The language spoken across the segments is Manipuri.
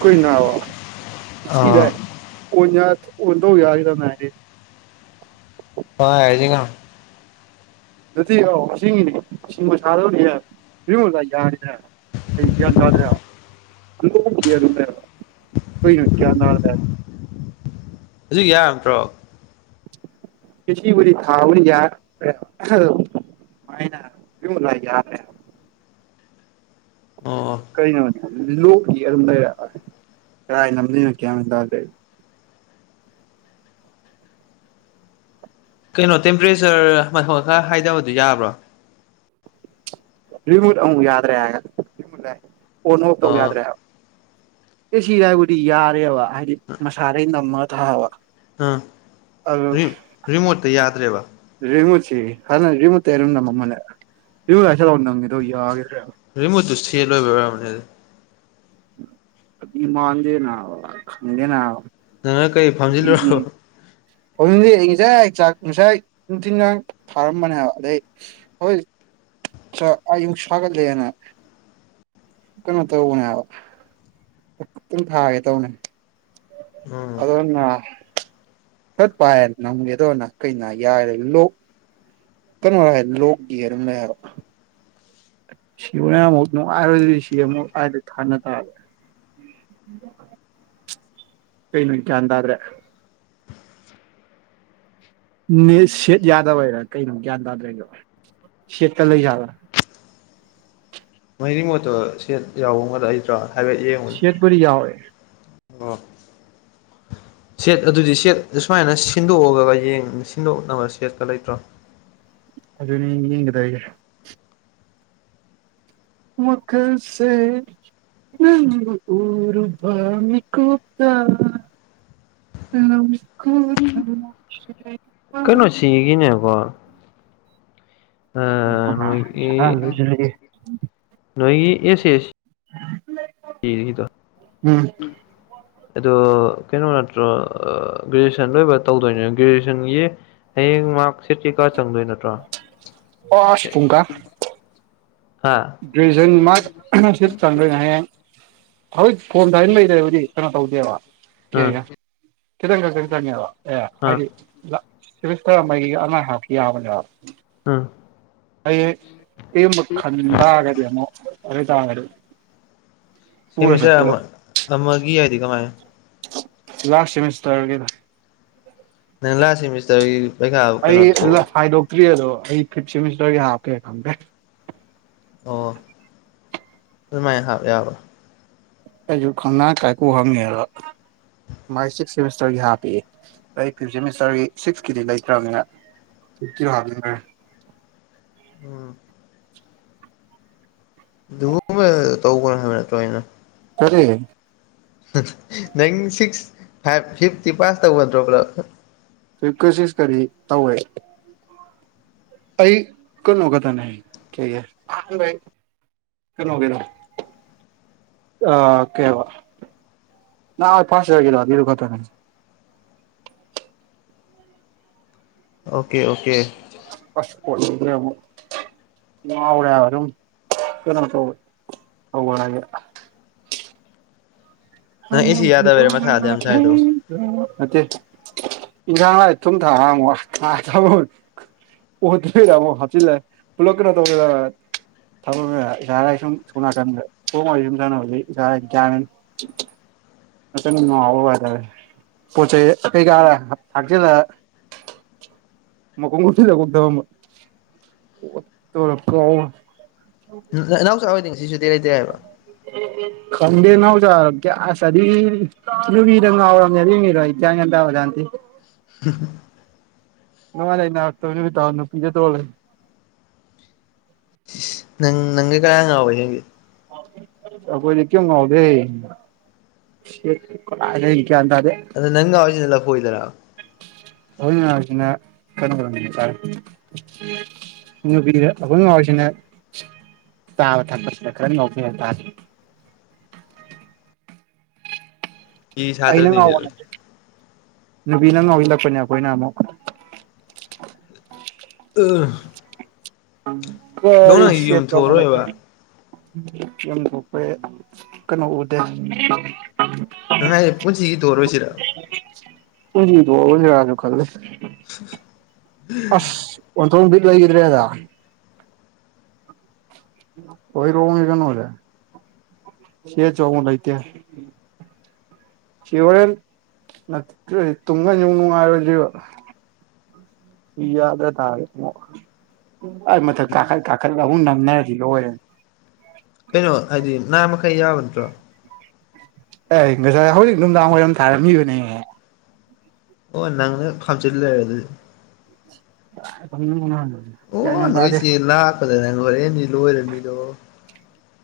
ꯀꯣꯏ ꯅꯅꯥ ꯑ ꯑꯥ ꯁꯤꯗꯥꯥꯏ ꯀ [unintelligible] ꯎꯗꯣ ꯌꯥꯏꯈꯤꯗ ꯉꯥꯢꯔꯤ ꯄꯥꯏꯔꯨꯔꯖꯤ ꯉꯍꯥꯛ ꯑꯗꯨꯗꯤ ꯑꯣ ꯉꯁꯤꯒꯤꯅꯤ ꯁꯤꯡꯕ ꯁꯥꯗꯧꯅꯤ ꯌ ꯌꯨꯃꯨꯗꯥꯢ ꯌꯥꯅꯤꯅꯦ ꯑꯩ ꯒ꯭ꯌꯥꯥꯟ ꯇꯥꯗ꯭ꯔꯦꯑꯕ ꯂꯨꯍꯣꯡꯕꯕꯨꯗꯤ ꯒ꯭ꯌꯥꯟ ꯑꯗꯨꯝ ꯇꯥꯢꯕ ꯑꯈꯣꯏ ꯅ ꯀ꯭ꯌꯥ ꯅꯔꯗ꯭ꯔꯦ ꯍꯧꯖꯤꯛ ꯌꯥꯠꯇ꯭ꯔꯣ ꯐꯤꯐꯇꯤꯕꯨꯗꯤ ꯊꯥꯎꯕꯅꯤ ꯌꯥ [unintelligible] ꯃꯥꯏꯅ [unintelligible] ꯌꯥꯔꯦ ꯑꯣ ꯀꯩꯅꯣꯅꯦ ꯂꯣꯛꯒꯤ ꯑꯗꯨꯝ ꯂꯩꯔꯛ ꯀꯥꯏ ꯂꯝꯂꯤꯅ ꯒ꯭ꯌꯥꯟ ꯇꯗꯦ ꯀꯩꯅꯣ ꯇꯦꯝꯄꯔꯦꯆꯔ ꯃꯊꯛ ꯈꯔ ꯍꯥꯏꯗꯕꯗꯨ ꯌꯥꯕ꯭ꯔꯣ ꯔꯤꯃꯨꯠ ꯑꯃꯨꯛ ꯌꯥꯗ꯭ꯔꯦ ꯍꯥꯏꯒ ꯑꯣꯟ ꯑꯣꯐ ꯇꯧꯕ ꯑꯣ ꯌꯥꯥꯗ꯭ꯔꯦ ꯍꯥꯏꯕ ꯑꯦ ꯁꯤꯗ ꯍꯥꯢꯕꯨꯗꯤ ꯌꯥꯔꯦꯕ ꯍꯥꯏꯗꯤ ꯃꯁꯥꯗꯩ ꯅꯝꯃꯒ ꯊꯥꯕ ꯑꯥ ꯑꯗꯨ ꯔꯤꯝ ꯔꯤꯃꯣꯠꯇ ꯌꯥꯗ꯭ꯔꯦꯕ ꯔꯤꯃꯨꯠꯁꯤ ꯍꯥꯟꯅ ꯔꯤꯃꯨꯠꯇꯩꯔꯨꯝ ꯅꯃ ꯃꯥꯜꯂꯦ ꯔꯤꯉꯨꯠ ꯍꯥꯏꯁꯂꯥꯎ ꯅꯪꯉꯦꯗꯧ ꯌꯥꯒꯦꯗ꯭ꯔꯦ ꯔꯤꯃꯨꯠꯇꯨ ꯁꯦꯟ ꯂꯣꯏꯕꯩ ꯑꯣꯢꯔꯝꯅꯤ ꯑꯗꯨꯗꯤ ꯑꯗꯤ ꯃꯥꯟꯗꯦꯅ ꯑ ꯈꯪꯗꯦꯅ ꯑꯗ ꯅꯪꯥꯏ ꯀꯔꯤ ꯐꯥꯝꯖꯤꯜꯂꯨꯔꯕ ꯍꯧꯖꯤꯗꯤ ꯑꯩ ꯉꯁꯥꯏ ꯆꯥꯛ ꯉꯁꯥꯏ ꯅꯨꯡꯊꯤꯜꯒ ꯊꯥꯔꯝꯕꯅꯦꯕ ꯍꯥꯏꯕ ꯑꯗꯩ ꯍꯧꯋꯦ ꯉꯁꯥꯢ ꯑꯌꯨꯛ ꯁꯥꯒꯠꯂꯦꯅ ꯀꯩꯅꯣ ꯇꯧꯕꯅꯦ ꯍꯥꯏꯕ ꯄꯨꯡ ꯊꯥꯒꯦ ꯇꯧꯅꯦ ꯎꯝ ꯑꯗ ꯑꯩꯅ ꯆꯠ ꯄꯥꯏꯔ ꯅꯝꯒꯦꯗꯧꯅ ꯀꯩꯅ ꯌꯥꯏꯔꯦ ꯂꯣꯛ ꯀꯩꯅꯣ ꯍꯥꯏ ꯂꯣꯛꯒꯤꯔꯝ ꯂꯩ ꯍꯥꯢꯕ ꯁꯤꯕꯅꯦꯅꯃꯨꯛ ꯅꯨꯡꯉꯥꯢꯔꯣꯢ ꯑꯗꯨꯗꯤ ꯁꯤꯗꯤ [unintelligible] [inaudible] ꯀꯩꯅꯣ ꯑꯩ ꯒ꯭ꯌꯥꯟ ꯇꯥꯗ꯭ꯔꯦ ꯅꯦꯠ ꯁꯦꯠ ꯌꯥꯗꯕꯩꯔꯥ ꯀꯩꯅꯣ ꯒ꯭ꯌꯥꯟ ꯇꯥꯗ꯭ꯔꯦ ꯗꯣ ꯁꯦꯠꯀ ꯂꯩ ꯌꯥꯕ꯭ꯔꯥ ꯃꯣꯢ ꯔꯤꯃꯣꯠꯇꯣ ꯁꯦꯠ ꯌꯥꯎꯕ ꯑꯃ ꯂꯩꯇ꯭ꯔꯥꯔꯦ ꯁꯦꯠꯄꯨꯗꯤ ꯌꯥꯎꯋꯦ ꯑꯣ ꯁꯦꯠ ꯑꯗꯨꯗꯤ ꯁꯦꯠ ꯁꯨꯃꯥꯏꯅ ꯁꯤꯟꯗꯣꯛꯑꯒ ꯌꯦꯡ ꯁꯤꯟꯗꯣꯛꯅꯕ ꯁꯦꯠꯀ ꯂꯩꯇ꯭ꯔꯣ [inaudible] ꯑꯗꯨꯅꯤ ꯌꯦꯡꯅꯤꯡꯗ꯭ꯔꯦ ꯑꯩꯗꯤ ꯋꯥꯈꯜꯁꯦ ꯅꯪꯕꯨ ꯎꯔꯨꯕꯥ ꯃꯤ ꯀꯨꯞꯇꯥ ꯂꯧ ꯈꯨꯠ [unintelligible] ꯀꯩꯅꯣ ꯁꯤꯒꯤꯅꯦꯕꯣ ꯑ ꯅꯣꯏꯒꯤ ꯅꯣꯏꯒꯤ ꯑꯦꯁ ꯑꯦꯁ ꯗꯤꯒꯤꯗꯣ ꯑꯗꯣ ꯀꯩꯅꯣ ꯅꯠꯇ꯭ꯔꯣ ꯑ ꯒ꯭ꯔꯦꯖꯨꯑꯦꯁꯟ ꯂꯣꯏꯕ ꯇꯧꯗꯣꯏꯅꯤꯅ ꯒ꯭ꯔꯦꯖꯨꯑꯦꯁꯟꯒꯤ ꯍꯌꯦꯡ ꯃꯥꯔꯛ ꯁꯤꯠ ꯀꯩꯀꯥ ꯆꯪꯗꯣꯏ ꯅꯠꯇ꯭ꯔꯣ ꯑꯣꯁ ꯄꯨꯡꯀ ꯍꯥ ꯒ-꯭ꯔꯦꯖꯨꯑꯦꯁꯟ ꯃꯥꯛ ꯁꯤꯠ ꯆꯪ꯭ꯔ ꯍꯥꯏꯌꯦꯡ ꯍꯧ ꯐꯣꯝ ꯁꯥꯏꯅ ꯂꯩꯗ꯭ꯔꯕꯨꯗꯤ ꯀꯩꯅꯣ ꯇꯧꯗꯦꯕ ꯎꯝ ꯀꯦꯒ ꯈꯤꯇꯪ ꯈꯛꯇꯪ ꯆꯪꯉꯦꯕ ꯑꯦ ꯎꯝ ꯍꯥꯏꯗꯤ ꯁꯤꯗ ꯁꯤꯕꯤꯁꯇꯔ ꯑꯃꯒꯤ ꯑꯅꯥ ꯍꯥꯞꯀꯤ ꯌꯥꯕꯅꯦꯕ ꯎꯝ ꯑꯩꯌꯦ ꯇꯦꯃꯨꯠ ꯈꯟꯇꯥꯒꯗꯤ ꯑꯃꯨꯛ ꯑꯗꯨ ꯇꯥꯒꯗꯤ ꯁꯦꯃꯤꯁꯔ ꯑꯃ ꯑꯃꯒꯤ ꯍꯥꯏꯗꯤ ꯀꯃꯥꯏꯅ ꯂꯥꯁ ꯁꯦꯃꯤꯁꯇꯔꯒꯦꯗ ꯀꯩꯅꯣ ꯂꯥꯁ ꯁꯤꯃꯤꯁꯇ꯭ꯔꯒꯤꯁꯨ ꯑꯩꯒꯤ ꯍꯟꯗꯛ ꯍꯥꯏꯗꯣꯛꯇ꯭ꯔꯤ ꯑꯗꯣ ꯑꯩ ꯐꯤꯞ ꯁꯦꯃꯤꯁꯇꯔꯒꯤ ꯍꯥꯞꯀꯦ ꯈꯪꯗꯦ ꯑꯣ ꯗꯨꯃꯥꯏ ꯍꯥꯞ ꯌꯥꯕ꯭ꯔꯣ ꯑꯩꯖꯨ ꯈꯪꯅ ꯊꯥꯏ ꯀꯣꯛ ꯍꯥꯝꯃꯤꯉꯦꯂ ꯃꯥꯏ ꯁꯤꯛꯁ ꯁꯦꯃꯤꯁꯇꯔꯒꯤ ꯍꯥꯞꯄꯦꯑꯦ ꯑꯩ ꯐꯤꯞ ꯁꯦꯃꯤꯁꯇꯔꯒꯤ ꯁꯤꯛꯁꯀꯤꯗꯤ ꯂꯩꯇ꯭ꯔꯝꯅꯤꯅ [unintelligible] ꯎꯝ ꯗꯨꯒꯨꯝꯕ ꯇꯧꯕ ꯅꯣꯏ ꯂꯣꯏꯅ ꯀꯔꯤ ꯅꯪ ꯁꯤꯛꯁ ꯐꯥꯏꯚ ꯐꯤꯚꯇꯤ ꯄꯥꯁ ꯇꯧꯒꯗ꯭ꯔꯣꯕ꯭ꯂꯥ ꯐꯤꯞ ꯀ ꯁꯤꯀꯁ ꯀꯗꯤ ꯇꯧꯔꯦ ꯑꯩ ꯀꯅꯣ ꯈꯛꯇꯅꯦ ꯀꯌꯥ ꯑꯍꯥꯟꯕꯩ ꯀꯩꯅꯣ ꯀꯩꯅꯣ ꯑ ꯀꯩꯍꯥꯏꯕ ꯅ ꯐꯥꯁ ꯌꯔꯒꯤꯔꯣ ꯅꯤꯔꯨ ꯈꯛꯇꯅꯦ [inaudible] ꯑꯣꯀꯦ ꯑꯣꯀꯦ ꯑꯁ ꯀꯣꯆꯤꯅꯦ ꯑꯃꯨꯛ ꯉꯥꯎꯔꯦ ꯍꯥꯏꯕ ꯔꯨꯝ ꯀꯅꯣ ꯇꯧ ꯇꯧ [unintelligible] [inaudible] [unintelligible] ꯅꯪ ꯑꯦꯁꯤ ꯌꯥꯗꯕꯩꯔ ꯃꯊꯥꯗ ꯌꯥꯝ ꯁꯥꯏꯗꯣ ꯅꯠꯇꯦ [unintelligible] ꯑꯣ ꯑꯇꯩꯗ ꯑꯃꯨꯛ ꯍꯥꯆꯤꯜꯂꯦ ꯄꯨꯜꯂꯞ ꯀꯅꯣ ꯇꯧ [unintelligible] [unintelligible] [inaudible] ꯍꯟꯗꯛ ꯅꯨꯉꯥꯎꯋꯣ ꯋꯦꯗꯔꯁꯦ ꯄꯣꯠ ꯆꯩꯩ ꯀꯩꯀꯥ ꯊꯛꯆꯤꯜꯂ ꯃꯀꯣꯛ ꯎꯝꯁꯜꯂꯨꯒꯨꯝ ꯇꯧ ꯇꯧꯔ ꯀꯥꯎ [unintelligible] ꯏꯅꯥꯎꯆꯥ ꯍꯣꯢꯗꯤ [inaudible] ꯈꯪ ꯏꯦꯅꯦ ꯅꯥꯎꯖ ꯀ꯭ꯌꯥ ꯁꯥꯊꯤ ꯇꯥ ꯖꯨꯔꯤꯗ ꯉꯥꯎꯔꯝꯅꯦ ꯑꯗꯨꯢ ꯃꯤꯗꯣ ꯑꯩ ꯒ꯭ꯌꯥꯟꯒ ꯇꯥꯕꯖꯥꯠ ꯅꯠꯇꯦ [unintelligible] ꯅꯨꯉꯥꯢ ꯅꯩꯅ ꯇꯧꯅꯤꯇ ꯅꯨꯄꯤꯅ ꯇꯧꯔ ꯅꯪ ꯅꯪꯒꯤ ꯀꯅ ꯉꯥꯎꯋꯦ ꯑꯈꯣꯏꯗꯤ ꯀꯦꯝ ꯉꯥꯎꯗ ꯁꯦꯠ ꯑꯗꯥꯏꯗꯩꯩ ꯑꯗ ꯅꯪ ꯌꯥꯎꯁꯤꯅ ꯂꯐꯣꯏꯗꯔꯥ ꯑꯣꯏꯅꯁꯤꯅ [unintelligible] [unintelligible] ꯑꯈꯣꯏꯃꯥ ꯍꯣꯏꯁꯤꯅ ꯇꯥꯕ ꯊꯛꯄꯁ ꯈ꯭ꯔ ꯈ꯭ꯔ ꯉꯥꯎꯁꯟꯅ ꯇꯥꯁꯤ ꯒꯤ ꯁꯥꯇ꯭ꯔꯅꯤ ꯅꯦ ꯉꯥꯎꯕ ꯅꯠꯇꯦ ꯅꯨꯄꯤꯅ ꯉꯥꯎꯁꯤꯜꯂꯛꯄꯅꯦ ꯑꯩꯈꯣꯏꯅ ꯑꯃꯨꯛ [unintelligible] ꯌꯣꯡ ꯀꯔꯤ ꯅꯪ ꯁꯦꯠ ꯌꯨꯝ ꯌꯧꯃ ꯊꯣꯛꯑꯔꯣꯏꯕ ꯂꯩꯈꯠꯂꯤ ꯄꯦ ꯀꯩꯅꯣ ꯎꯗꯦ ꯇꯪꯍꯥꯏ ꯄꯣꯠꯁꯤꯒꯤ ꯇꯧꯔꯔꯣꯏ ꯁꯤꯔ ꯃꯅꯤꯡ ꯇꯣꯡꯂꯁꯤꯔꯥꯅ ꯈꯜꯂꯦ [inaudible] ꯑꯁ ꯑꯣꯟꯊꯣꯡ ꯕꯤꯠ ꯂꯩꯈꯤꯗ꯭ꯔꯦꯗ ꯍꯣꯏꯔꯣꯡꯒꯤ ꯀꯅꯣꯖꯦ ꯁꯦ ꯆꯧꯕ ꯂꯩꯇꯦ ꯁꯤꯍꯣꯔꯦꯟ ꯅꯠꯇ꯭ꯔꯦ ꯇꯨꯝꯒ꯭ꯔꯗꯤ ꯅꯨꯡꯉꯥꯏꯔꯣꯏꯗꯨꯢꯕ ꯌꯥꯠꯂ ꯇꯥꯔꯦ ꯏꯕꯨꯉꯣ ꯈ꯭ꯋꯥꯏ ꯃꯊꯛ ꯀꯥꯈꯠ ꯀꯥꯈꯥꯠ ꯑꯍꯨꯝ ꯅꯝꯅꯔꯁꯤꯗ ꯑꯣꯏꯔꯦ ꯀꯩꯅꯣ ꯍꯥꯏꯗꯤ ꯉꯥꯃꯈꯩ ꯌꯥꯎꯔꯣꯏꯗ꯭ꯔꯣ ꯑꯦ ꯉꯁꯥꯏ ꯍꯧꯖꯤꯛ ꯅꯨꯡꯗꯥꯡ ꯋꯥꯏꯔꯝ ꯊꯥꯔꯝꯃꯤꯕꯅꯦ ꯑꯣ ꯅꯪꯁꯨ ꯊꯥꯖꯟꯂꯛꯑꯦ ꯑꯗꯨꯗꯤ [unintelligible] ꯑꯣ ꯃꯦꯟ ꯇꯥꯗꯦ ꯅꯣꯏꯆꯦ ꯂꯥꯛꯀꯗꯅ ꯂꯣꯏꯔꯦꯅꯤ ꯂꯣꯏꯔꯅꯤꯗꯣ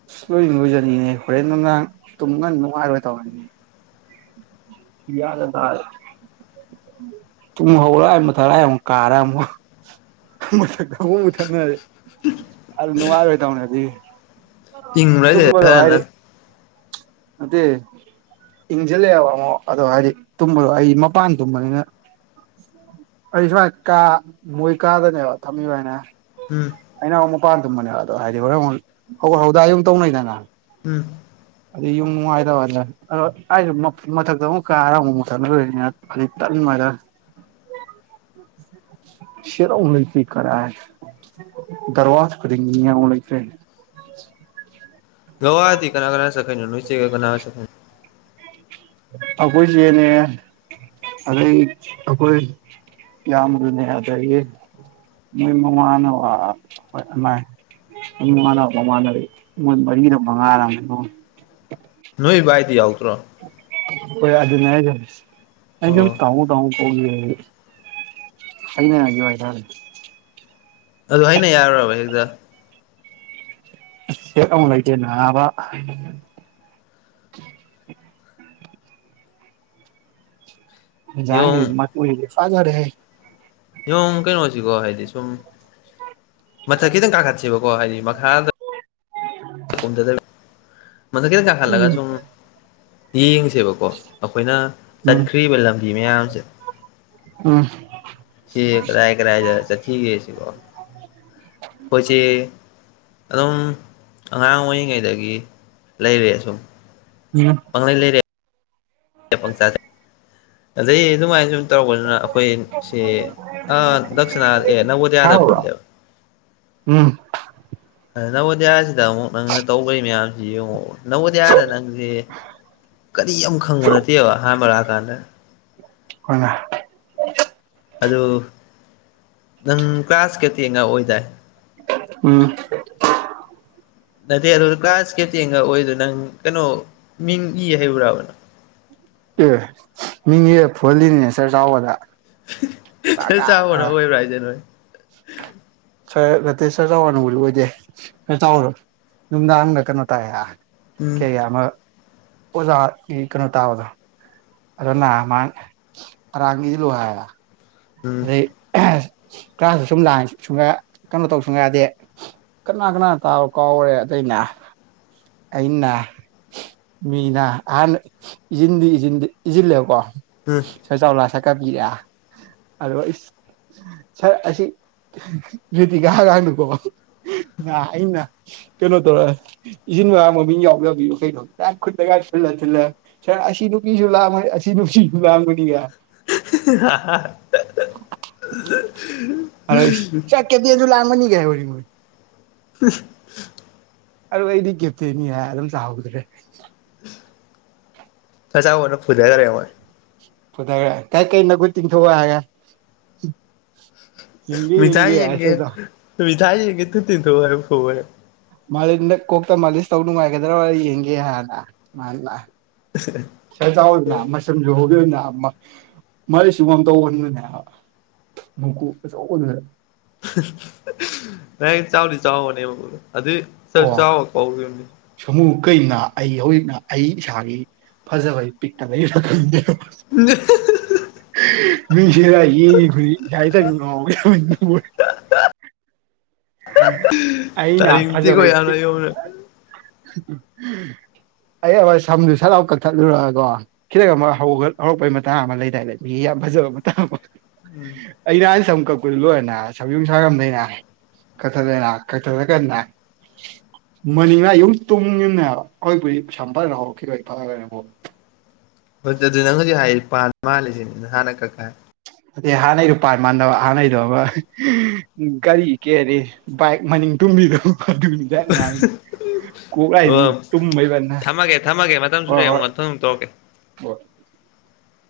ꯑꯁ ꯂꯣꯏ ꯂꯣꯏꯖꯅꯤꯡꯅꯦ ꯍꯣꯔꯦꯟ ꯅꯨꯡꯗꯥꯥꯡ ꯇꯨꯝ ꯉ ꯅꯨꯡꯉꯥꯏꯔꯣꯏ ꯇꯧꯔꯅꯦ ꯒ꯭ꯌꯥꯟ ꯒ ꯇꯥꯗ꯭ꯔꯦ ꯇꯨꯝ ꯍꯧꯒꯠꯂꯥꯢ ꯃꯊꯛꯔꯥꯢ ꯑꯃꯨꯛ ꯀꯥꯔꯥ ꯑꯃꯨꯛ ꯃꯊꯛꯇ ꯑꯃꯨꯛ ꯃꯨꯊꯛꯅꯔ ꯑꯗꯨ ꯅꯨꯡꯉꯥꯏꯔꯣꯏ ꯇꯧꯕꯅꯤ ꯑꯗꯨꯒꯤ ꯏꯪꯕ꯭ꯔꯁꯦ ꯇꯨꯝꯕ ꯗ ꯉꯥꯢꯔꯤ ꯐꯖꯅ ꯅꯠꯇꯦ ꯏꯪꯁꯤꯜꯂꯛꯑꯦꯕ ꯑꯃꯨꯛ ꯑꯗꯣ ꯍꯥꯏꯗꯤ ꯇꯨꯝꯕꯗꯣ ꯑꯩ ꯃꯄꯥꯟ ꯇꯨꯝꯕꯅꯤꯅ ꯑꯩ ꯁꯨꯃꯥꯏ ꯀꯥ ꯃꯣꯏ ꯀꯥꯗꯅꯦꯕ ꯊꯝꯃꯤꯕ ꯍꯥꯏꯅꯦ ꯍꯥꯏ ꯎꯝ ꯑꯩꯅ ꯑꯃꯨꯛ ꯃꯄꯥꯟ ꯇꯨꯝꯕꯅꯦꯕ ꯑꯗꯣ ꯍꯥꯏꯗꯤ ꯍꯣꯔꯦꯟ ꯑꯃꯨꯛ ꯍꯧꯒꯠ ꯍꯧꯗ ꯑꯗꯨꯝ ꯇꯧꯅꯩꯗꯅ ꯎꯝ ꯑꯗꯨ ꯌꯨꯝ ꯅꯨꯡꯉꯥꯏꯗꯕꯂ ꯑꯗ ꯑꯩꯁꯨ ꯃꯊꯛꯇ ꯑꯃꯨꯛ ꯀꯥꯔ ꯑꯃꯨꯛ ꯃꯊꯛꯇ ꯂꯣꯏ ꯇꯜꯕ ꯑꯗ [inaudible] [inaudible] ꯁꯦꯔꯥꯎꯅꯁꯤ ꯀꯗꯥꯢ ꯀꯔꯣꯔ ꯌꯦꯡꯅꯤꯡꯉꯥꯢ ꯑꯝꯕꯥꯎ ꯂꯩꯇ꯭꯭ꯔꯦꯅꯦ [unintelligible] ꯂꯣꯋꯥꯗꯤ ꯀꯅꯥ ꯀꯅꯥ ꯆꯠꯇꯣꯏꯅꯣ ꯅꯣꯏꯆꯦꯒ ꯀꯅꯥ ꯆꯠ ꯑꯩꯈꯣꯏꯁꯦꯅꯦ ꯑꯗꯩ ꯑꯩꯈꯣꯏ ꯏꯌꯥꯝꯕꯗꯨꯅꯦ ꯑꯗꯒꯤ ꯃꯣꯏ ꯃꯃꯥꯅ ꯋꯥ ꯍꯣꯏ ꯑꯃꯥꯢ ꯃꯃꯥꯟꯅ ꯃꯃꯥꯟꯅꯕꯤ ꯃꯣꯏ ꯃꯔꯤꯔ ꯃꯉꯥꯔ ꯁꯨꯕꯅꯤ ꯅꯣꯏ ꯏꯕꯥꯏꯗꯤ ꯌꯥꯎꯗ꯭ꯔꯣ ꯍꯣꯏ ꯑꯗꯨꯅꯦ ꯍꯥꯏꯁꯦ ꯑꯩ ꯁꯨꯝ ꯑꯣ ꯀꯥꯎꯕꯨ ꯀꯥꯎꯕꯨ ꯑꯣꯛ ꯌꯦꯟꯒꯤ ꯍꯣꯏꯅꯤꯡ ꯍꯣꯏꯖꯔꯁꯅꯨ ꯑꯗꯨ ꯑꯩꯅ ꯌꯥꯔꯨꯔꯕ ꯍꯦꯛꯇ ꯁꯦꯛ ꯑꯃꯨꯛ ꯂꯩꯇꯦ ꯅꯕ ꯏꯟꯖꯥꯡꯗꯤ ꯌꯣꯡ ꯃꯟ ꯄꯨꯢꯒꯤꯁꯦ ꯐꯖꯔꯦꯍꯦ ꯑꯗꯨꯝ ꯀꯩꯅꯣꯁꯤꯀꯣ ꯍꯥꯏꯗꯤ ꯁꯨꯝ ꯃꯊꯛ ꯈꯤꯇꯪ ꯀꯥꯈꯠꯁꯦꯕꯀꯣ ꯍꯥꯏꯗꯤ ꯃꯈꯥꯗ ꯑꯗꯨꯗ ꯃꯗꯨ ꯈꯤꯇꯪ ꯀꯥꯈꯜꯂꯒ ꯎꯝ ꯁꯨꯝ ꯌꯦꯡ ꯁꯦꯕꯀꯣ ꯑꯩꯈꯣꯏꯅ ꯎꯝ ꯆꯠꯈ꯭ꯔꯤꯕ ꯂꯝꯕꯤ ꯃꯌꯥꯝꯁꯦ ꯎꯝ ꯁꯤ ꯀꯗꯥꯏ ꯀꯗꯥꯏꯗ ꯆꯠꯁꯤꯒꯦ ꯑꯈꯣꯏꯆꯦ ꯑꯗꯨꯝ ꯑꯉꯥꯡ ꯑꯣꯏꯔꯤꯉꯩꯗꯒꯤ ꯂꯩꯔꯦꯁꯨꯝ ꯎꯝ ꯄꯪꯂꯩ ꯂꯩꯔꯦ ꯑꯦ ꯄꯪꯆꯥ ꯆꯥꯢ ꯑꯗꯩ ꯑꯗꯨꯃꯥꯏꯅ ꯁꯨꯝ ꯇꯧꯔꯔꯕꯅꯤꯅ ꯑꯩꯈꯣꯏ ꯁꯤ ꯗꯛꯁꯤꯅꯥ ꯑꯦ ꯅꯕꯣꯗꯤꯌꯥꯗ ꯍꯥꯎꯕ꯭ꯔꯣ ꯄꯨꯜꯂꯦꯕ ꯎꯝ ꯅꯕꯣꯗꯤꯌꯥꯁꯤꯗ ꯑꯃꯨꯛ ꯅꯪꯅ ꯇꯧꯕꯒꯤ ꯃꯌꯥꯝꯁꯤ ꯌꯦꯡꯉꯣ ꯅꯕꯣꯗꯤꯌꯥꯥꯗ ꯅꯠꯇꯦ ꯀꯔꯤ ꯑꯃꯨꯛ ꯈꯪꯕ ꯅꯠꯇꯦꯕ ꯑꯍꯥꯟꯕ ꯂꯥꯛꯑꯀꯥꯟꯗ ꯍꯣꯏꯅ ꯑꯗꯨ ꯅꯪ ꯀ꯭ꯂꯥꯁ ꯀꯦꯞꯇꯦꯟꯒ ꯑꯣꯏꯗꯥꯏ ꯎꯝ ꯅꯠꯇꯦ ꯑꯗꯨ ꯀ꯭ꯂꯥꯁ ꯀꯦꯞꯇꯦꯟꯒ ꯑꯣꯏꯗꯨꯣ ꯅꯪ ꯀꯩꯅꯣ ꯃꯤꯡ ꯏ ꯍꯩꯕꯕ꯭ꯔꯥꯕ ꯅꯪ [inaudible] ꯑꯦ ꯃꯤ ꯐꯨꯍꯜꯂꯤꯅꯤꯅꯦ ꯆꯔ ꯆꯥꯎꯕꯗ ꯀꯥ ꯁꯔ ꯀꯥ ꯀꯥ ꯆꯥꯎꯕꯅ ꯑꯣꯏꯕ꯭ꯔꯥ ꯍꯥꯏꯁꯦ ꯅꯣꯏ ꯁꯥꯔ ꯔꯇꯦꯁ ꯁꯔ [unintelligible] ꯅꯨꯡꯗꯥꯡꯗ ꯀꯩꯅꯣ ꯇꯥꯏ ꯀꯩ ꯎꯝ ꯀꯌꯥ ꯑꯃ ꯑꯣꯖꯥꯒꯤ ꯀꯩꯅꯣ ꯇꯥꯕꯗꯣ ꯑꯗꯨꯅ ꯃꯪ ꯑꯔꯥꯡꯕꯤꯗꯤ ꯂꯣꯢꯕ ꯎꯝ ꯑꯗꯩ ꯀ꯭ꯂꯥꯁꯇ ꯁꯨꯝ ꯂꯥꯡ ꯁꯨꯡꯒ ꯀꯩꯅꯣ ꯇꯧ ꯁꯨꯡ ꯍꯥꯏꯗꯤ ꯀꯅꯥ ꯀꯅꯥꯅ ꯇꯥꯎ ꯀꯥꯎꯔꯦ ꯑꯗꯨꯗꯏꯅꯦ [inaudible] ꯑꯩꯅ ꯃꯤꯅ ꯑꯍꯟ ꯏꯁꯤꯟꯗꯤ ꯏꯖꯤꯟ ꯏꯖꯤꯜꯂꯦꯕꯀꯣ ꯎꯝ ꯁꯔ ꯆꯂꯥꯛ ꯁꯛ ꯀꯥꯕꯤꯔꯦ ꯑꯣ ꯁꯥꯔ ꯑꯁꯤ ꯔꯦꯇꯤꯀꯥ ꯑꯉꯥꯡꯗꯀꯣ ꯅꯥ ꯑꯩꯅ ꯀꯩꯅꯣ ꯇꯧ ꯏꯆꯤꯟ ꯃꯥ ꯃꯃꯤꯡ ꯌꯥꯎꯖꯕꯤꯌꯨ ꯀꯩꯩꯅꯣ ꯂ ꯈꯨꯠꯇꯒ ꯊꯜꯂ ꯊꯨꯜꯂ ꯁꯔ ꯑꯁꯤ ꯅꯨꯡꯄꯤꯁꯨ ꯂꯥꯡ ꯑꯁꯤ ꯑꯁꯤꯁꯨ ꯂꯥꯡꯕꯅꯤꯒ [unintelligible] ꯑꯔꯣꯏ ꯑꯁ ꯁꯥꯔ ꯀꯦꯞꯇꯦꯟꯖꯨ ꯂꯥꯡꯕꯅꯤꯒꯦ ꯍꯥꯏ ꯎꯁ ꯑꯗꯨ ꯑꯩꯗꯤ ꯀꯦꯞꯇꯦꯟꯅꯤ ꯍꯥꯏ ꯑꯗꯨꯝ ꯆꯍꯧꯗ꯭ꯔꯦ ꯁꯔ ꯆꯥꯎꯅ ꯐꯗꯒꯔꯦ ꯃꯣꯏ ꯐꯨꯙꯒ꯭ꯔꯦ ꯀꯥꯏ ꯀꯩ ꯅꯈꯨꯠ ꯇꯤꯡꯊꯣꯛꯎ ꯍꯥꯏꯒ ꯌꯦꯡꯒꯦ ꯃꯤꯊꯥꯏ ꯌꯦꯡꯒꯦ ꯌꯦꯟꯒꯦ ꯑꯦꯁꯦꯗ ꯃꯤꯊꯥꯏ ꯌꯦꯟꯒꯦ ꯈꯨꯠ ꯇꯤꯡꯊꯣꯛꯑꯣ ꯍꯥꯢꯔ ꯐꯨꯕ ꯃꯥꯂꯦꯝꯗ ꯀꯣꯛꯇ ꯃꯥꯂꯤꯁ ꯇꯧ ꯅꯨꯡꯉꯥꯏꯒꯗ꯭ꯔ ꯌꯦꯡꯒꯦ ꯍꯥꯟꯅ ꯃꯥꯅ ꯁꯔ ꯆꯥꯎꯕꯅ ꯃꯁꯝꯖꯨ ꯍꯧ ꯑꯗꯨꯅ [unintelligible] ꯃꯀꯣꯛ ꯑꯆꯧꯕꯗꯨꯗ ꯗꯥꯢꯔꯦꯛ ꯆꯥꯎꯗꯤ ꯆꯥꯎꯕꯅꯦ ꯃꯀꯣꯛꯇꯣ ꯑꯣ [unintelligible] ꯁꯃꯨ ꯀꯩꯅ ꯑꯩ ꯍꯧꯖꯤꯛꯅ ꯑꯩ ꯏꯁꯥꯒꯤ ꯐꯖꯕ ꯄꯤꯛꯇ ꯂꯩꯕ ꯈꯥꯟꯗꯦ [unintelligible] [unintelligible] ꯑꯩꯩꯅ ꯇꯥꯅꯤꯡꯇꯦꯀꯣ ꯐꯖꯕꯩ ꯌꯥꯝꯅ ꯇꯤꯛ ꯌꯧꯅ ꯑꯩ ꯑꯃ ꯁꯝꯗꯨ ꯁꯠꯂꯥꯎ ꯀꯛꯊꯠꯂꯨꯔꯒꯣ ꯈꯤꯇꯪ ꯑꯃ ꯍꯧ ꯍꯧꯔꯛꯄꯒꯤ ꯃꯇꯥꯡ ꯑꯃ ꯂꯩꯗꯥꯏ ꯂꯩ ꯃꯤꯒꯤ ꯐꯖꯕ ꯃꯇꯥꯡ ꯑꯃ ꯎꯝ ꯑꯩ ꯅꯍꯥꯟ ꯁꯝ ꯀꯛꯄꯨ ꯂꯣꯏꯔꯅ ꯁꯝꯖꯝ ꯁꯥꯔꯝꯗꯅ ꯀꯛꯊꯠꯂꯦꯅ ꯀꯛꯊꯠꯂ ꯀꯥꯟꯗ ꯃꯅꯤꯡꯅ ꯌꯨꯝ ꯇꯨꯡꯉꯅꯦ ꯍꯥꯏꯕ ꯑꯩꯈꯣꯏꯕꯨ ꯄꯩꯁꯥꯝ [unintelligible] [unintelligible] ꯍꯥꯏꯔꯤ ꯄꯥꯟ ꯃꯥꯜꯂꯤꯁꯤꯅꯦ ꯅꯍꯥꯟꯅ ꯀꯛꯄ ꯑ ꯍꯥꯟꯅꯩꯗꯣ ꯄꯥꯔꯠ ꯃꯥꯟꯅꯕ ꯍꯥꯟꯅꯩꯗꯕ ꯒꯥꯔꯤ ꯀꯦꯗꯤ ꯕꯥꯏꯛ ꯃꯅꯤꯡ ꯇꯨꯝꯃꯤꯗ ꯑꯗꯨꯅꯤ ꯗꯥꯢꯛ ꯃꯥꯜꯂꯤ ꯑꯣ ꯊꯝꯃꯒꯦ ꯊꯝꯃꯒꯦ ꯃꯇꯝ [unintelligible] ꯍꯣꯢ ꯁꯨꯔꯦ ꯑꯃꯨꯛ ꯍꯣꯏ ꯃꯊꯪ ꯑꯃꯨꯛ ꯇꯧꯔꯛꯀꯦ ꯍꯣꯢ [inaudible]